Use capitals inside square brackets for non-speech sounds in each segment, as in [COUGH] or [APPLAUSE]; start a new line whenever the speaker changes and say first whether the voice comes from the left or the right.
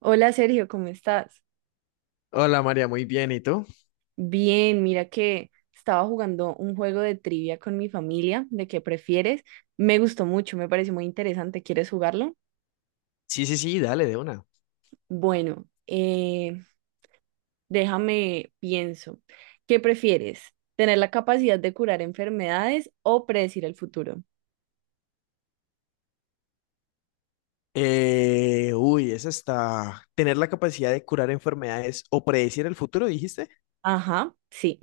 right: Hola Sergio, ¿cómo estás?
left: Hola María, muy bien. ¿Y tú?
right: Bien, mira que estaba jugando un juego de trivia con mi familia, de qué prefieres. Me gustó mucho, me pareció muy interesante. ¿Quieres jugarlo?
left: Sí, sí, sí, dale de una.
right: Bueno, déjame pienso. ¿Qué prefieres? ¿Tener la capacidad de curar enfermedades o predecir el futuro?
left: Uy, esa está. ¿Tener la capacidad de curar enfermedades o predecir el futuro, dijiste?
right: Ajá, sí,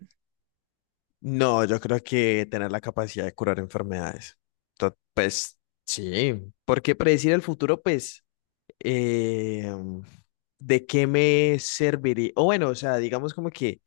left: No, yo creo que tener la capacidad de curar enfermedades. Pues sí, porque predecir el futuro, pues, eh, ¿de qué me serviría? O bueno, o sea, digamos como que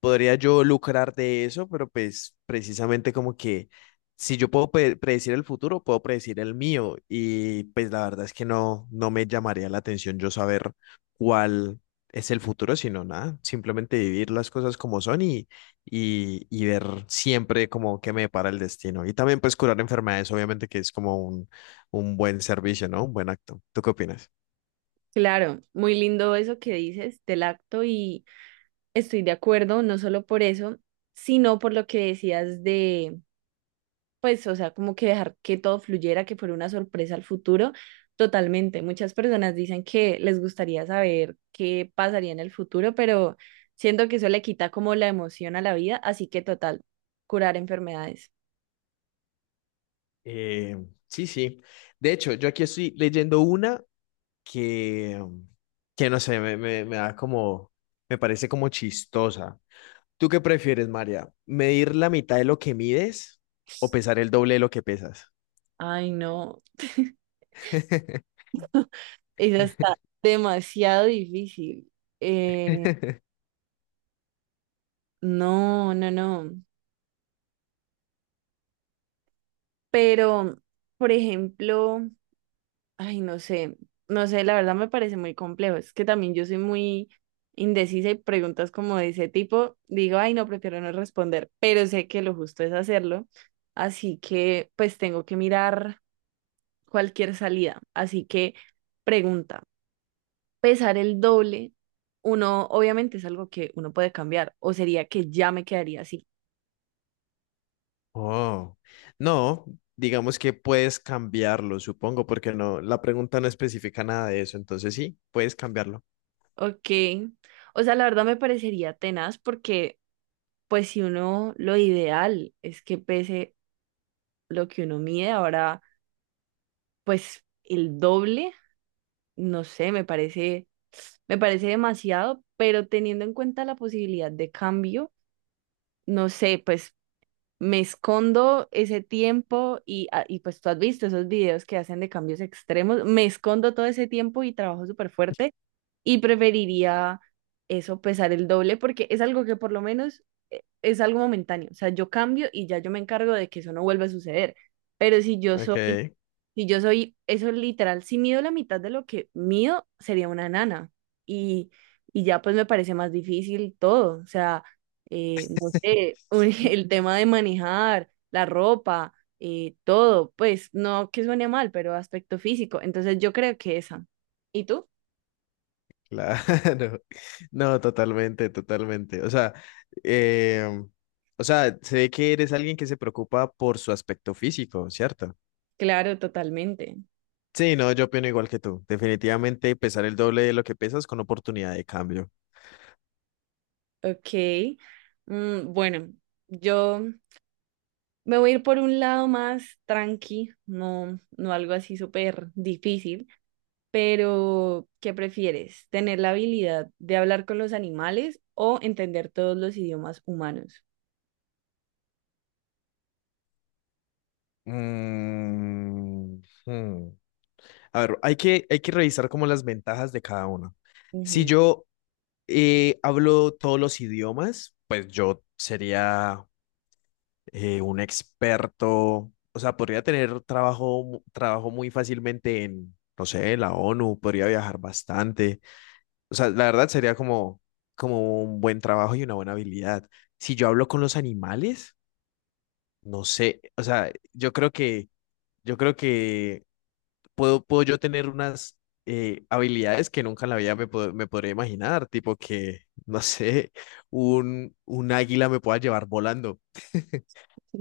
left: podría yo lucrar de eso, pero pues precisamente como que si yo puedo predecir el futuro, puedo predecir el mío y pues la verdad es que no, no me llamaría la atención yo saber cuál es el futuro, sino nada, simplemente vivir las cosas como son y ver siempre como qué me depara el destino. Y también pues curar enfermedades, obviamente que es como un buen servicio, ¿no? Un buen acto. ¿Tú qué opinas?
right: claro, muy lindo eso que dices del acto y estoy de acuerdo, no solo por eso, sino por lo que decías pues, o sea, como que dejar que todo fluyera, que fuera una sorpresa al futuro. Totalmente. Muchas personas dicen que les gustaría saber qué pasaría en el futuro, pero siento que eso le quita como la emoción a la vida, así que total, curar enfermedades.
left: Eh, sí, sí. De hecho, yo aquí estoy leyendo una que, que no sé, me da me parece como chistosa. ¿Tú qué prefieres, María? ¿Medir la mitad de lo que mides o pesar el doble de lo que pesas?
right: Ay, no,
left: [LAUGHS]
right: eso está demasiado difícil. Eh, no, no, no. Pero, por ejemplo, ay, no sé, no sé, la verdad me parece muy complejo. Es que también yo soy muy indecisa y preguntas como de ese tipo, digo, ay, no, prefiero no responder, pero sé que lo justo es hacerlo, así que pues tengo que mirar cualquier salida. Así que pregunta, ¿pesar el doble? Uno, obviamente es algo que uno puede cambiar, o sería que ya me quedaría así.
left: Oh, no, digamos que puedes cambiarlo, supongo, porque no, la pregunta no especifica nada de eso, entonces sí, puedes cambiarlo.
right: Ok, o sea, la verdad me parecería tenaz porque pues si uno, lo ideal es que pese lo que uno mide, ahora pues el doble, no sé, me parece demasiado, pero teniendo en cuenta la posibilidad de cambio, no sé, pues me escondo ese tiempo y, ah, y pues tú has visto esos videos que hacen de cambios extremos, me escondo todo ese tiempo y trabajo súper fuerte y preferiría eso, pesar el doble, porque es algo que por lo menos es algo momentáneo, o sea, yo cambio y ya yo me encargo de que eso no vuelva a suceder. Pero si yo
left: Ok,
right: soy Si yo soy, eso es literal, si mido la mitad de lo que mido, sería una nana. Y, y ya pues me parece más difícil todo. O sea, no sé, [LAUGHS] el tema de manejar, la ropa, todo, pues no que suene mal, pero aspecto físico. Entonces yo creo que esa. ¿Y tú?
left: claro. [LAUGHS] No, totalmente, totalmente. Eh, o sea, se ve que eres alguien que se preocupa por su aspecto físico, ¿cierto?
right: Claro, totalmente.
left: Sí, no, yo opino igual que tú. Definitivamente pesar el doble de lo que pesas con oportunidad de cambio.
right: Ok. Mm, bueno, yo me voy a ir por un lado más tranqui, no, no algo así súper difícil. Pero, ¿qué prefieres? ¿Tener la habilidad de hablar con los animales o entender todos los idiomas humanos?
left: Mm, hmm. A ver, hay que revisar como las ventajas de cada uno. Si yo hablo todos los idiomas, pues yo sería un experto, o sea, podría tener trabajo, trabajo muy fácilmente en, no sé, la ONU, podría viajar bastante. O sea, la verdad sería como, como un buen trabajo y una buena habilidad. Si yo hablo con los animales, no sé. O sea, yo creo que puedo yo tener unas habilidades que nunca en la vida me, me podría imaginar. Tipo que, no sé, un águila me pueda llevar volando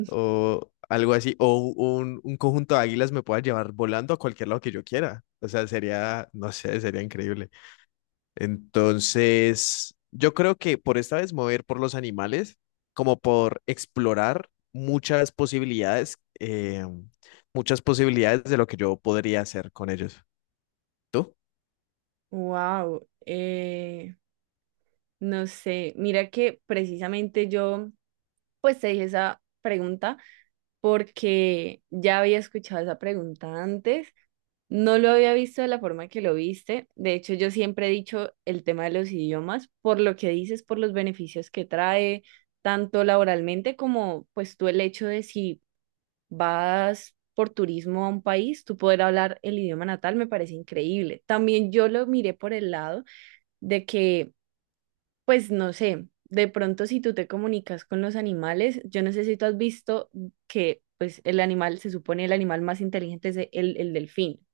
left: o algo así. O un conjunto de águilas me pueda llevar volando a cualquier lado que yo quiera. O sea, sería, no sé, sería increíble. Entonces, yo creo que por esta vez mover por los animales, como por explorar muchas posibilidades de lo que yo podría hacer con ellos. ¿Tú?
right: Wow, no sé, mira que precisamente yo pues te dije esa pregunta porque ya había escuchado esa pregunta antes, no lo había visto de la forma que lo viste, de hecho yo siempre he dicho el tema de los idiomas por lo que dices, por los beneficios que trae, tanto laboralmente como pues tú el hecho de si vas por turismo a un país, tú poder hablar el idioma natal me parece increíble. También yo lo miré por el lado de que, pues no sé, de pronto si tú te comunicas con los animales, yo no sé si tú has visto que pues el animal, se supone el animal más inteligente es el delfín.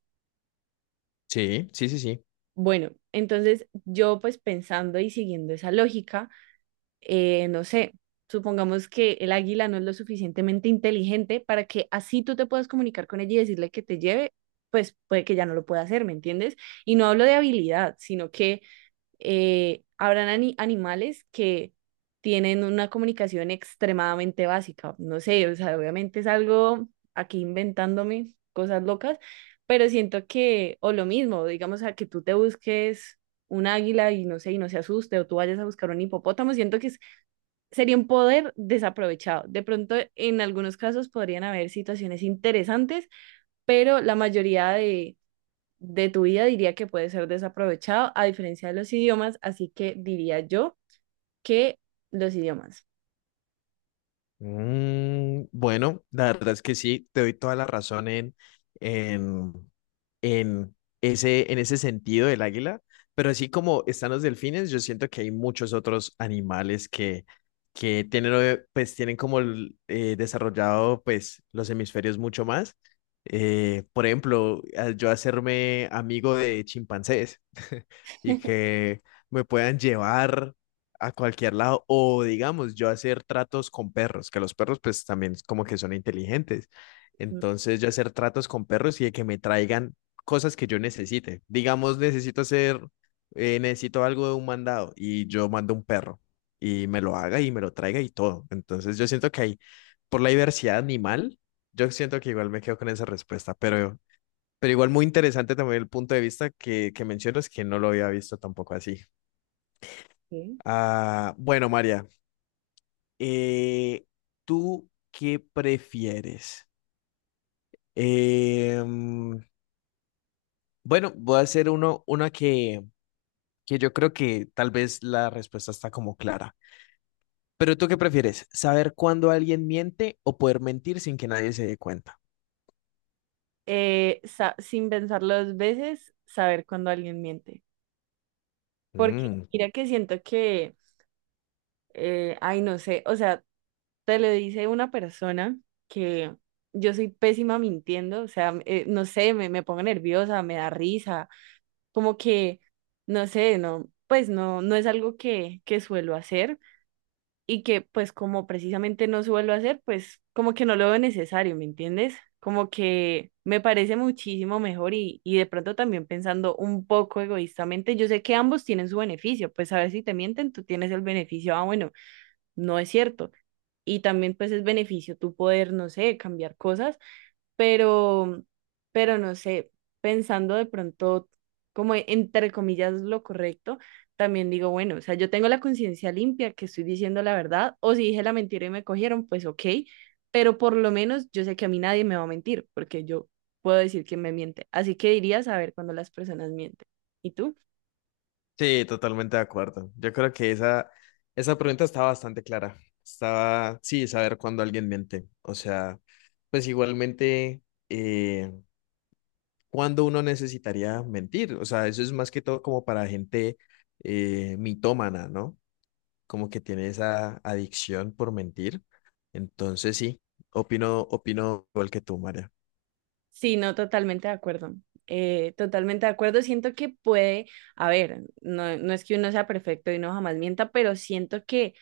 left: Sí, sí, sí, sí.
right: Bueno, entonces yo pues pensando y siguiendo esa lógica, no sé, supongamos que el águila no es lo suficientemente inteligente para que así tú te puedas comunicar con ella y decirle que te lleve, pues puede que ya no lo pueda hacer, ¿me entiendes? Y no hablo de habilidad, sino que habrán animales que tienen una comunicación extremadamente básica, no sé, o sea, obviamente es algo aquí inventándome cosas locas, pero siento que, o lo mismo, digamos, a que tú te busques un águila y no sé, y no se asuste, o tú vayas a buscar un hipopótamo, siento que sería un poder desaprovechado. De pronto, en algunos casos podrían haber situaciones interesantes, pero la mayoría de tu vida diría que puede ser desaprovechado, a diferencia de los idiomas, así que diría yo que los idiomas.
left: Mm, bueno, la verdad es que sí, te doy toda la razón en en en ese sentido del águila, pero así como están los delfines, yo siento que hay muchos otros animales que tienen, pues, tienen como el, desarrollado pues, los hemisferios mucho más. Por ejemplo, al yo hacerme amigo de chimpancés [LAUGHS] y que me puedan llevar a cualquier lado, o digamos, yo hacer tratos con perros, que los perros pues también es como que son inteligentes. Entonces yo hacer tratos con perros y de que me traigan cosas que yo necesite. Digamos, necesito hacer, necesito algo de un mandado y yo mando un perro y me lo haga y me lo traiga y todo. Entonces yo siento que hay, por la diversidad animal, yo siento que igual me quedo con esa respuesta, pero igual muy interesante también el punto de vista que mencionas que no lo había visto tampoco así.
right: Ok.
left: Ah, bueno, María, eh, ¿tú qué prefieres? Eh, bueno, voy a hacer una que yo creo que tal vez la respuesta está como clara. Pero ¿tú qué prefieres? ¿Saber cuándo alguien miente o poder mentir sin que nadie se dé cuenta?
right: Sin pensarlo dos veces, saber cuando alguien miente. Porque
left: Mm,
right: mira que siento que, ay, no sé, o sea, te lo dice una persona que yo soy pésima mintiendo, o sea, no sé, me pongo nerviosa, me da risa, como que, no sé, no, pues no, no es algo que suelo hacer y que pues como precisamente no suelo hacer, pues como que no lo veo necesario, ¿me entiendes? Como que me parece muchísimo mejor y de pronto también pensando un poco egoístamente, yo sé que ambos tienen su beneficio, pues a ver si te mienten, tú tienes el beneficio, ah, bueno no es cierto. Y también pues es beneficio tu poder, no sé, cambiar cosas, pero, pero no sé, pensando de pronto como entre comillas lo correcto, también digo, bueno, o sea, yo tengo la conciencia limpia que estoy diciendo la verdad, o si dije la mentira y me cogieron, pues ok, pero por lo menos yo sé que a mí nadie me va a mentir, porque yo puedo decir que me miente. Así que diría saber cuando las personas mienten. ¿Y tú?
left: sí, totalmente de acuerdo. Yo creo que esa pregunta estaba bastante clara. Estaba, sí, saber cuándo alguien miente. O sea, pues igualmente, eh, ¿cuándo uno necesitaría mentir? O sea, eso es más que todo como para gente mitómana, ¿no? Como que tiene esa adicción por mentir. Entonces sí, opino igual que tú, María.
right: Sí, no, totalmente de acuerdo. Totalmente de acuerdo. Siento que puede, a ver, no, no es que uno sea perfecto y no jamás mienta, pero siento que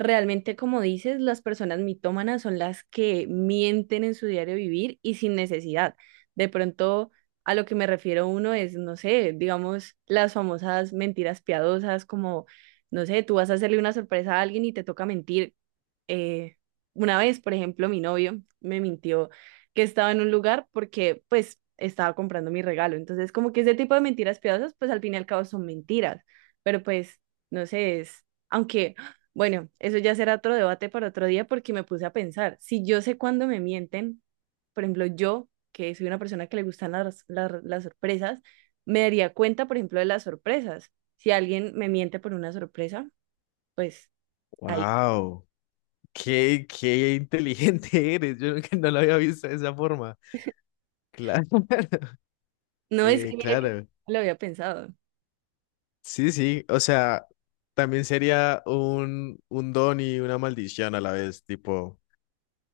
right: realmente, como dices, las personas mitómanas son las que mienten en su diario vivir y sin necesidad. De pronto, a lo que me refiero uno es, no sé, digamos, las famosas mentiras piadosas, como, no sé, tú vas a hacerle una sorpresa a alguien y te toca mentir. Eh, una vez, por ejemplo, mi novio me mintió que estaba en un lugar porque, pues, estaba comprando mi regalo. Entonces, como que ese tipo de mentiras piadosas, pues, al fin y al cabo son mentiras. Pero, pues, no sé, es, aunque... Bueno, eso ya será otro debate para otro día porque me puse a pensar, si yo sé cuándo me mienten, por ejemplo, yo, que soy una persona que le gustan las sorpresas, me daría cuenta, por ejemplo, de las sorpresas. Si alguien me miente por una sorpresa, pues ahí.
left: Wow, qué inteligente [LAUGHS] eres. Yo nunca no lo había visto de esa forma. Claro,
right: No es que mira que
left: claro.
right: no lo había pensado.
left: Sí, sí. O sea, también sería un don y una maldición a la vez. Tipo,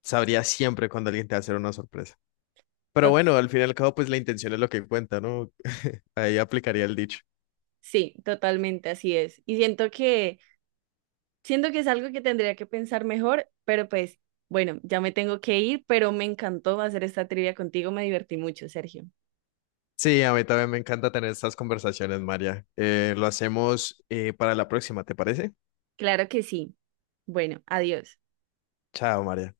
left: sabría siempre cuando alguien te va a hacer una sorpresa. Pero
right: Tot-
left: bueno, al fin y al cabo, pues la intención es lo que cuenta, ¿no? Ahí aplicaría el dicho.
right: sí, totalmente así es. Y siento que es algo que tendría que pensar mejor, pero pues bueno, ya me tengo que ir, pero me encantó hacer esta trivia contigo, me divertí mucho, Sergio.
left: Sí, a mí también me encanta tener estas conversaciones, María. Lo hacemos para la próxima, ¿te parece?
right: Claro que sí. Bueno, adiós.
left: Chao, María.